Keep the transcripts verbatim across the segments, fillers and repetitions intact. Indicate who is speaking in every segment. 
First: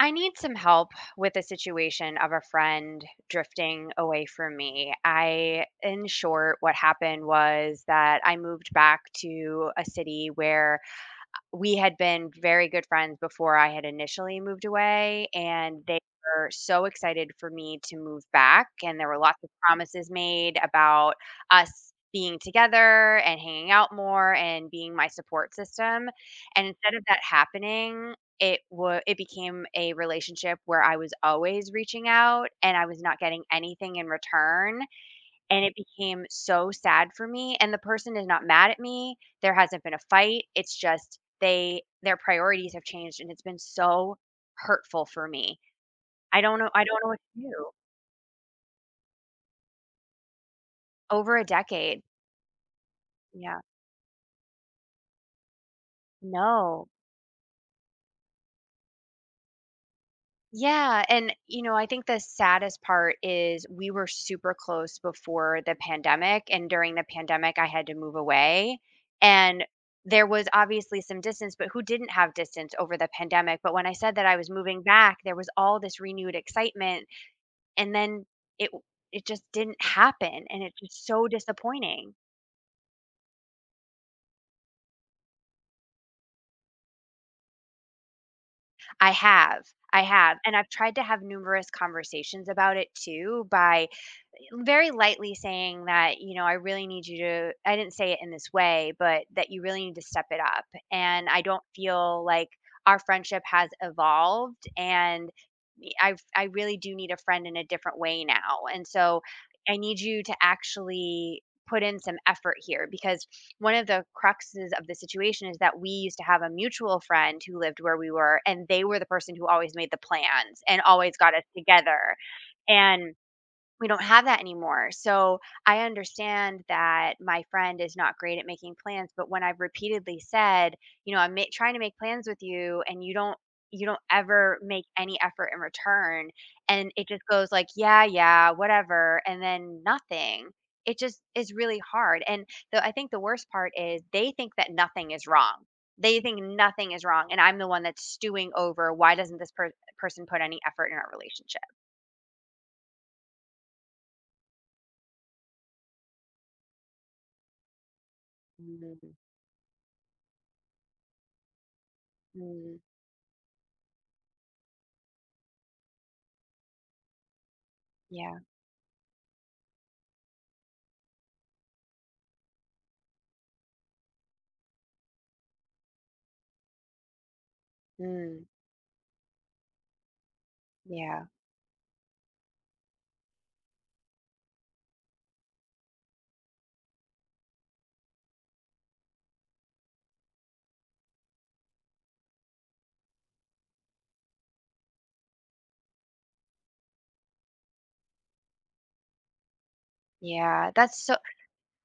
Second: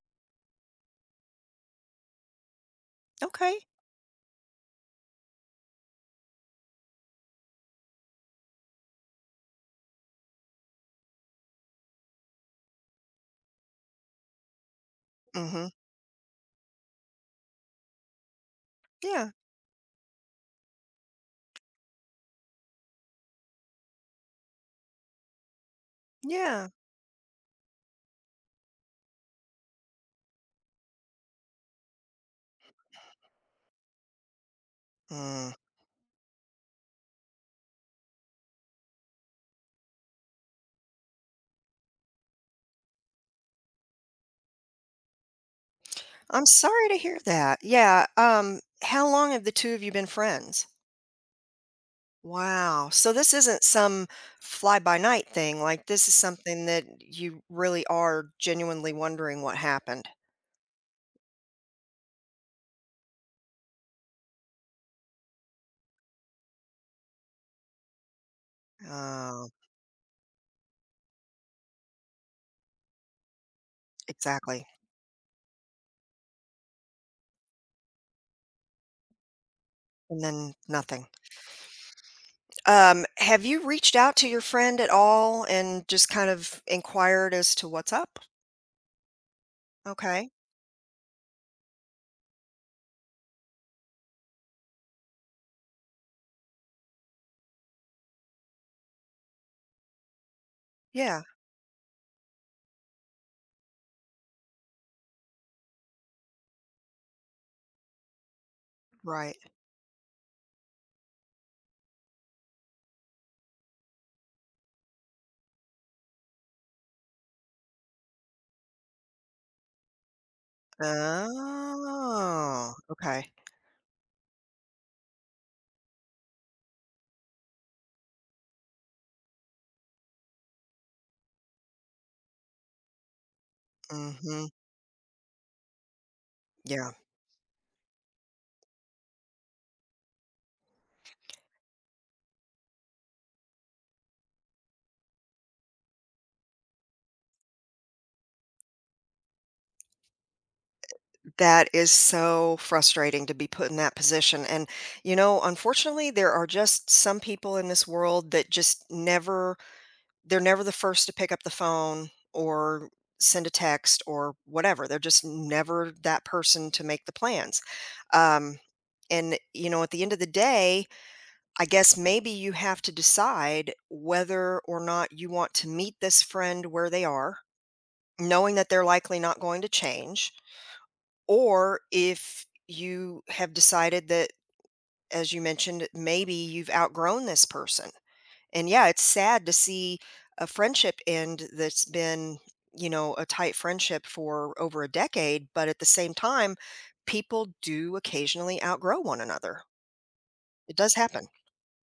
Speaker 1: I need some help with the situation of a friend
Speaker 2: Okay.
Speaker 1: drifting away from me. I, in short, what happened was that I moved back to a city where we had been very good friends before I had initially moved away,
Speaker 2: Mhm.
Speaker 1: and they were so excited for me to move back. And there were
Speaker 2: Yeah.
Speaker 1: lots of promises made about us being together and hanging out more and being my support system. And
Speaker 2: Yeah.
Speaker 1: instead of that happening, it was it became a relationship where I was always reaching out and I was not getting anything in return.
Speaker 2: Mm.
Speaker 1: And it became so sad for me, and the person is not mad at me, there hasn't been a fight, it's just they their priorities have changed, and it's been so hurtful for me. I
Speaker 2: I'm
Speaker 1: don't know I
Speaker 2: sorry to
Speaker 1: don't know
Speaker 2: hear
Speaker 1: what to
Speaker 2: that.
Speaker 1: do.
Speaker 2: Yeah. Um, how long have the two of you been friends?
Speaker 1: Over a decade.
Speaker 2: Wow. So this
Speaker 1: Yeah.
Speaker 2: isn't some fly by night thing. Like this is something that
Speaker 1: No.
Speaker 2: you really are genuinely wondering what happened.
Speaker 1: Yeah, and you know, I think the saddest part is we were super close before the pandemic, and during the pandemic I had to move away.
Speaker 2: Oh,
Speaker 1: And there was obviously some distance, but who didn't have distance over the pandemic? But when I said that I was
Speaker 2: exactly.
Speaker 1: moving back, there was all this renewed excitement, and then it it just didn't
Speaker 2: And
Speaker 1: happen,
Speaker 2: then
Speaker 1: and it's just
Speaker 2: nothing.
Speaker 1: so disappointing.
Speaker 2: Um, have you reached out to your friend at all and just kind of inquired as to what's up?
Speaker 1: I have, I
Speaker 2: Okay.
Speaker 1: have, and I've tried to have numerous conversations about it too by very lightly saying that, you know, I really need you to, I didn't say it in this way, but that you really need to step it up.
Speaker 2: Yeah.
Speaker 1: And I don't feel like our friendship has evolved and I I really do need a friend in a different way now. And so
Speaker 2: Right.
Speaker 1: I need you to actually put in some effort here because one of the cruxes of the situation is that we used to have a mutual friend who lived where we were and they were the person who always made the plans and always got us together.
Speaker 2: Oh,
Speaker 1: And
Speaker 2: okay.
Speaker 1: we don't have that anymore. So I understand that my friend is not great at making plans, but when I've repeatedly said, you know, I'm ma- trying to make plans with you and you don't you don't
Speaker 2: Hmm.
Speaker 1: ever make any effort in return and
Speaker 2: Yeah,
Speaker 1: it just goes like, yeah, yeah, whatever, and then nothing. It just is really hard. And the, I think the worst part is they think that nothing is wrong. They think nothing is wrong and I'm the one that's stewing over why doesn't this per- person put any effort in our relationship?
Speaker 2: that is so frustrating to be put in that position. And, you know, unfortunately, there are just some people in this world that just
Speaker 1: Mm.
Speaker 2: never, they're never the first to pick up the phone
Speaker 1: Mm.
Speaker 2: or send a text or whatever. They're just never that person to make the plans.
Speaker 1: Yeah.
Speaker 2: Um, and, you know, at the end of the day, I guess maybe you have to decide whether or not you want to meet this friend where they are,
Speaker 1: Mm.
Speaker 2: knowing that they're likely not going to change,
Speaker 1: Yeah,
Speaker 2: or if you have decided that, as you mentioned, maybe you've outgrown this person. And yeah, it's sad to see a friendship end that's been, you know, a tight friendship for over a decade. But at the same time, people do occasionally outgrow one another.
Speaker 1: yeah,
Speaker 2: It does
Speaker 1: that's so
Speaker 2: happen.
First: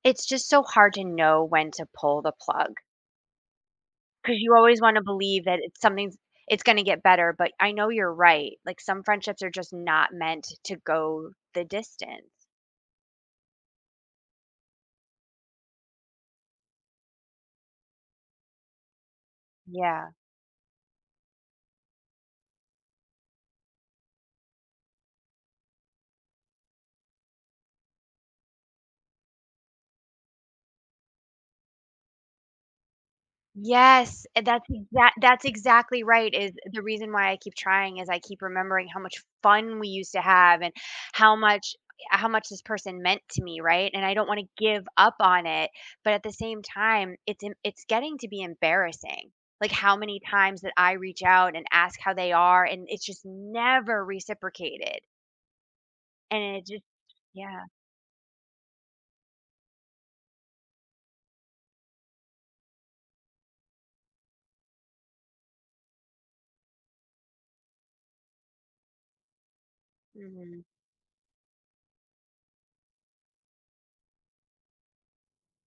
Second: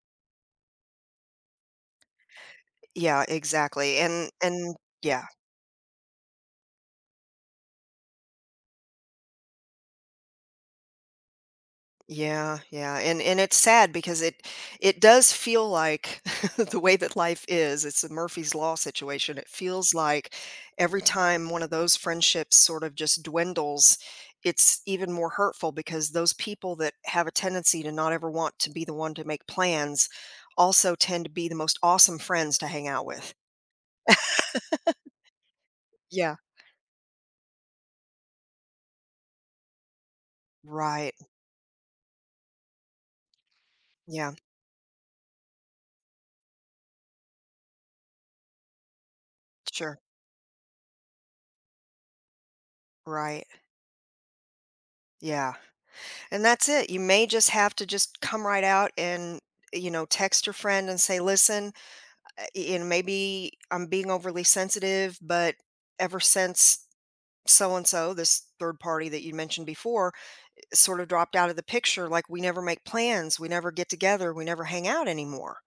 Speaker 1: it's just so hard to know when to pull the plug
Speaker 2: Yeah, exactly. And,
Speaker 1: because you
Speaker 2: and,
Speaker 1: always wanna
Speaker 2: yeah.
Speaker 1: believe that it's something's it's gonna get better, but I know you're right, like, some friendships are just not meant to go the distance.
Speaker 2: Yeah, yeah, and and it's sad because it it does feel like the way that life is, it's a Murphy's Law situation. It feels
Speaker 1: Yeah.
Speaker 2: like every time one of those friendships sort of just dwindles, it's even more hurtful because those people that have a tendency to not ever want to be the one to make plans also tend to be the most awesome friends to hang out with.
Speaker 1: Yes, and that's exact that's exactly right,
Speaker 2: Yeah,
Speaker 1: is the reason why I keep trying is I keep remembering how much fun we used to have and
Speaker 2: right.
Speaker 1: how much how much this person meant to me, right? And I don't
Speaker 2: Yeah,
Speaker 1: wanna give up on it, but at the same time, it's em it's getting to be embarrassing, like, how
Speaker 2: sure.
Speaker 1: many times that I reach out and ask how they are, and it's just
Speaker 2: Right.
Speaker 1: never reciprocated,
Speaker 2: Yeah. And
Speaker 1: and it
Speaker 2: that's
Speaker 1: just
Speaker 2: it. You may just
Speaker 1: yeah.
Speaker 2: have to just come right out and, you know, text your friend and say, listen, uh, you know, maybe I'm being overly sensitive, but ever since so and so, this third party that you mentioned before,
Speaker 1: Mhm.
Speaker 2: sort of dropped out of the picture, like we never make plans, we never get together, we never hang out anymore,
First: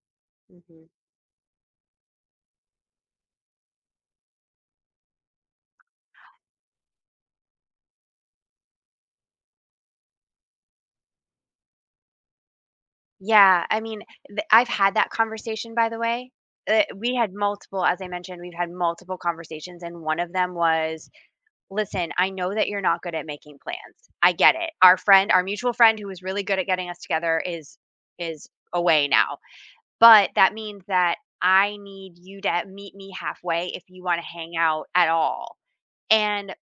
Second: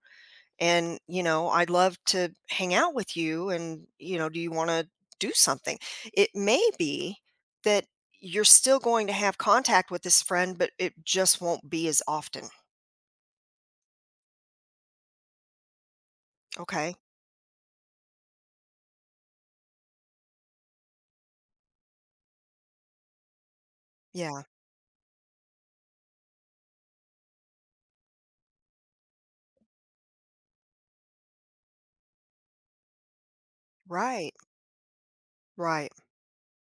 Speaker 1: Mhm.
Speaker 2: and you know, I'd love to hang out with you. And you know, do you want to do something? It may be that you're still going to have contact with this friend, but it just won't be as often.
Speaker 1: Yeah, I mean, th I've had that conversation, by the way. Uh,
Speaker 2: Okay.
Speaker 1: we had multiple As I mentioned, we've had multiple conversations, and one of them was, "Listen, I know that you're not good at making plans. I
Speaker 2: Yeah,
Speaker 1: get it. Our friend our mutual friend who was really good at getting us together is is away now, but that means that I need you to meet me halfway if you wanna
Speaker 2: right,
Speaker 1: hang out at all."
Speaker 2: right.
Speaker 1: And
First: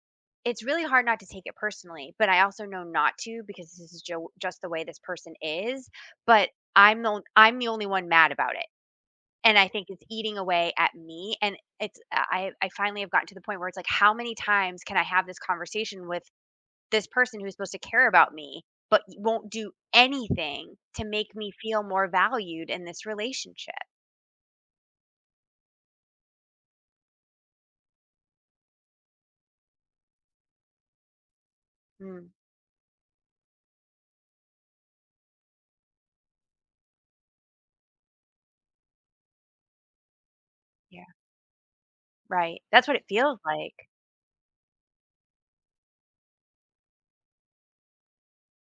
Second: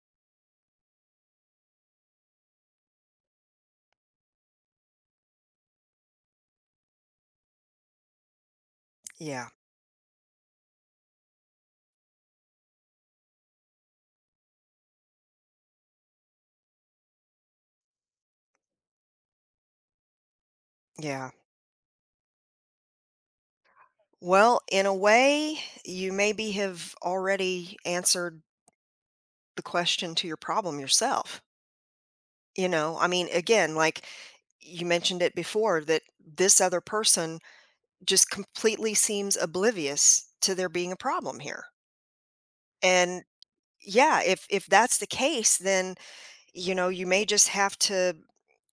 Speaker 1: it's really hard not to take it personally, but I also know not to because this is jo- just the way this person is, but I'm the on- I'm the only one mad about it.
Speaker 2: Yeah,
Speaker 1: And I think it's eating away at me and it's uh, I I finally have gotten to the point where it's like how many times can I have this conversation with this person who's supposed to care about me but won't do anything to
Speaker 2: yeah,
Speaker 1: make me feel more valued in this relationship.
Speaker 2: well, in a way, you maybe have already answered the question to your problem yourself.
Speaker 1: Mm,
Speaker 2: You know, I mean, again, like you mentioned it before, that this other person just completely seems oblivious to there being a
Speaker 1: yeah,
Speaker 2: problem here.
Speaker 1: right. That's what it
Speaker 2: And
Speaker 1: feels like.
Speaker 2: yeah, if if that's the case, then you know, you may just have to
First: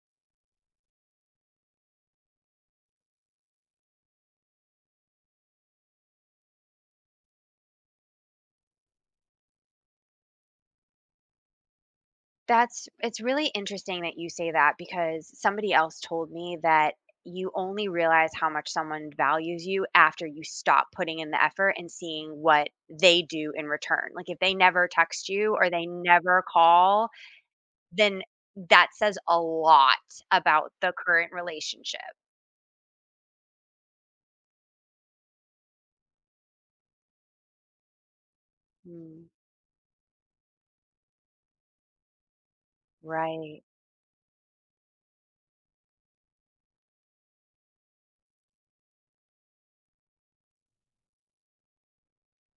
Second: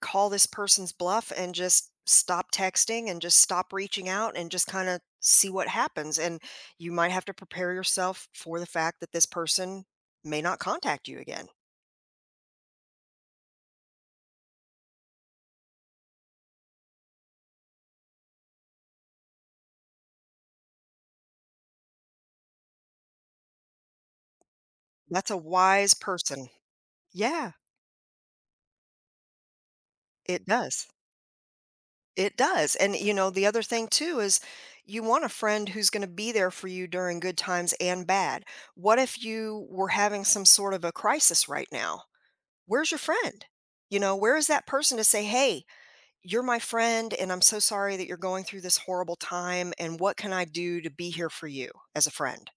Speaker 2: call this person's bluff and just stop texting and just stop reaching out and just kind of see what happens, and you might have to prepare yourself for the fact that this person may not contact you again.
Speaker 1: That's It's really interesting that you say that because somebody else told me that you only realize how much someone values you after you stop putting in the effort and seeing what they do in return. Like if they never text
Speaker 2: That's a
Speaker 1: you or they
Speaker 2: wise
Speaker 1: never
Speaker 2: person.
Speaker 1: call,
Speaker 2: Yeah,
Speaker 1: then that says a lot
Speaker 2: it
Speaker 1: about
Speaker 2: does.
Speaker 1: the current relationship.
Speaker 2: It does, and, you know, the other thing too is you want a friend who's gonna be there for you during good times and bad. What if
Speaker 1: Mm,
Speaker 2: you were having some sort of a crisis right now? Where's your friend?
Speaker 1: right.
Speaker 2: You know, where is that person to say, "Hey, you're my friend, and I'm so sorry that you're going through this horrible time, and what can I do to be here for you as a friend?"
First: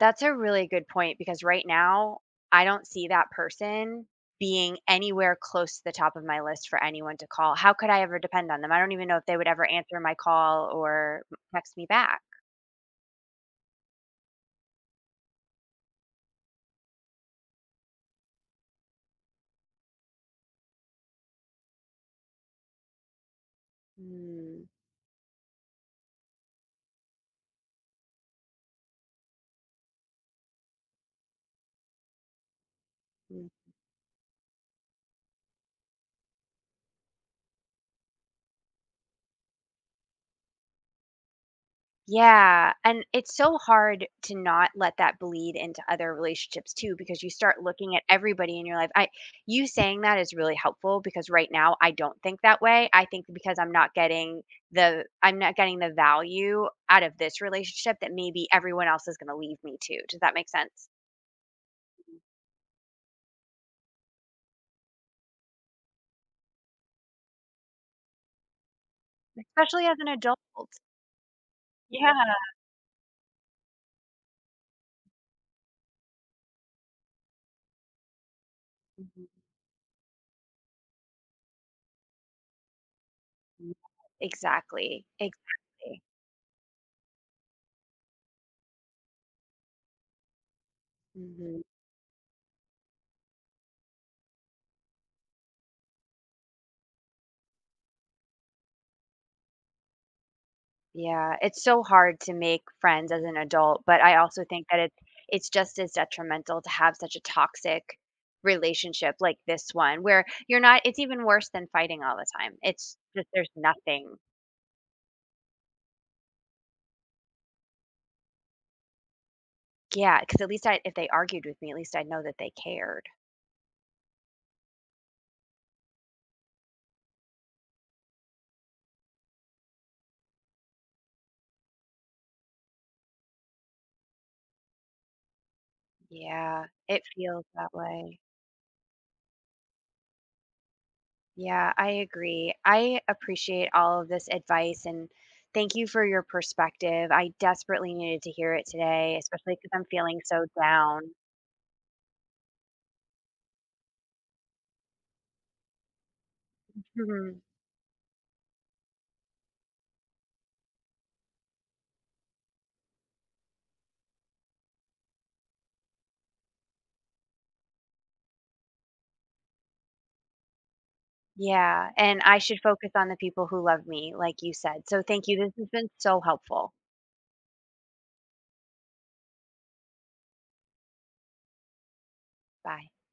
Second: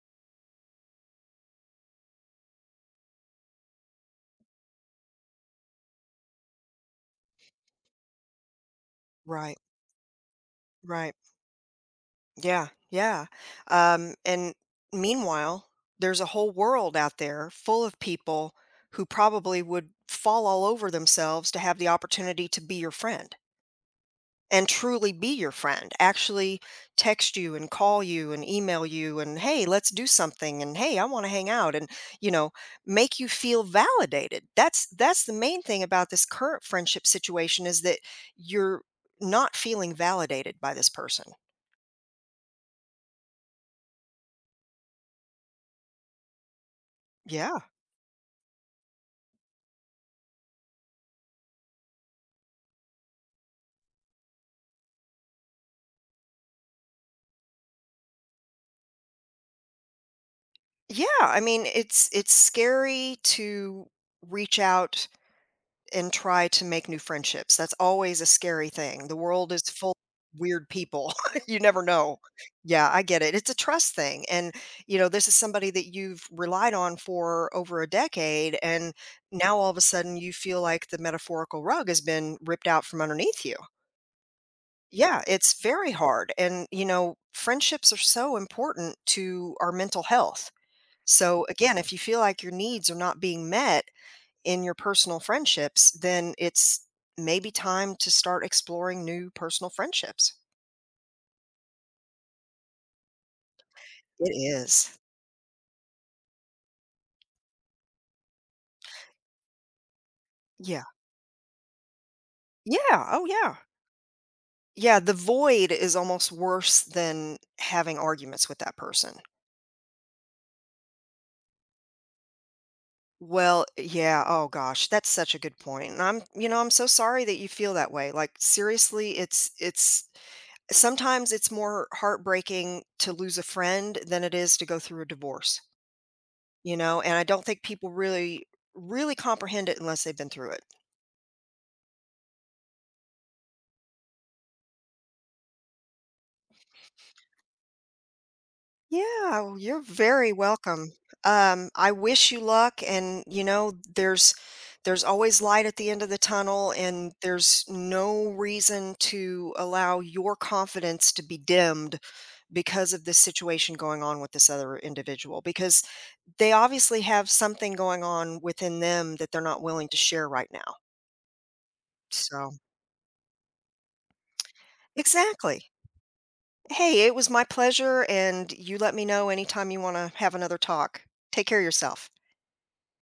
Speaker 1: That's a really good point because right now, I don't see that person being anywhere close to the top of my list for anyone to call. How could I ever depend on them? I don't even know if they would
Speaker 2: Right,
Speaker 1: ever answer my call
Speaker 2: right.
Speaker 1: or text me back.
Speaker 2: Yeah, yeah. Um, and Meanwhile, there's a whole world out there full of people who probably would fall all over themselves to have the opportunity to be your friend
Speaker 1: Mm.
Speaker 2: and truly be your friend, actually text you and call you and email you, and hey, let's do something. And hey, I want to hang out and, you know, make you feel validated. That's, that's the main thing about this current friendship situation, is that you're not feeling validated by this person.
Speaker 1: Yeah, and it's so hard to not let that bleed into other relationships too because you
Speaker 2: Yeah.
Speaker 1: start looking at everybody in your life. I You saying that is really helpful because right now I don't think that way. I think because I'm not getting the I'm not getting the value out of this relationship that maybe everyone else is going to leave me to. Does that make sense?
Speaker 2: Yeah, I mean, it's it's scary to reach out and try to make new friendships. That's always a scary thing. The world is
Speaker 1: Especially
Speaker 2: full
Speaker 1: as an adult.
Speaker 2: of weird people. You never know.
Speaker 1: Yeah.
Speaker 2: Yeah, I get it. It's a trust thing. And you know, this is somebody that you've relied on for over a decade, and
Speaker 1: Mhm.
Speaker 2: now all of a sudden you feel like the metaphorical rug has been ripped out from underneath you.
Speaker 1: Exactly.
Speaker 2: Yeah, it's very
Speaker 1: Exactly.
Speaker 2: hard. And you know, friendships are so important to our mental health, so
Speaker 1: Mhm.
Speaker 2: again, if you feel like your needs are not being met in your personal friendships, then it's maybe time to start exploring new personal friendships.
Speaker 1: Yeah, it's so hard to make friends as an adult, but I
Speaker 2: It
Speaker 1: also think that it's
Speaker 2: is.
Speaker 1: it's just as detrimental to have such a toxic relationship like this one where you're not
Speaker 2: Yeah.
Speaker 1: it's even worse than fighting all the time.
Speaker 2: Yeah.
Speaker 1: It's
Speaker 2: Oh,
Speaker 1: just there's
Speaker 2: yeah.
Speaker 1: nothing.
Speaker 2: Yeah. The void is almost worse than having arguments with that person.
Speaker 1: Yeah, because at least I if they argued with me, at least I know that they cared.
Speaker 2: Well, yeah. Oh, gosh. That's such a good point. And I'm, you know, I'm so sorry that you feel that way. Like, seriously, it's, it's, sometimes it's more heartbreaking to lose a friend than it is to go through a divorce.
Speaker 1: Yeah,
Speaker 2: You know,
Speaker 1: it
Speaker 2: and I
Speaker 1: feels
Speaker 2: don't think
Speaker 1: that
Speaker 2: people
Speaker 1: way.
Speaker 2: really, really comprehend it unless they've been through it.
Speaker 1: Yeah, I agree. I appreciate all of this advice and thank you for your perspective. I desperately needed to hear it today,
Speaker 2: Yeah,
Speaker 1: especially
Speaker 2: well,
Speaker 1: because
Speaker 2: you're
Speaker 1: I'm feeling
Speaker 2: very
Speaker 1: so
Speaker 2: welcome.
Speaker 1: down.
Speaker 2: Um, I wish you luck, and you know, there's there's always light at the end of the tunnel, and there's no reason to allow your confidence to be dimmed because of this situation going on with this other individual, because they obviously have something going on within them that they're not willing to share right now.
Speaker 1: Yeah, and I
Speaker 2: So,
Speaker 1: should focus on the people who love me, like you said. So thank you. This
Speaker 2: exactly.
Speaker 1: has been so helpful.
Speaker 2: Hey, it was my pleasure, and you let me know anytime you want to have another talk. Take care of yourself.
Speaker 1: Bye.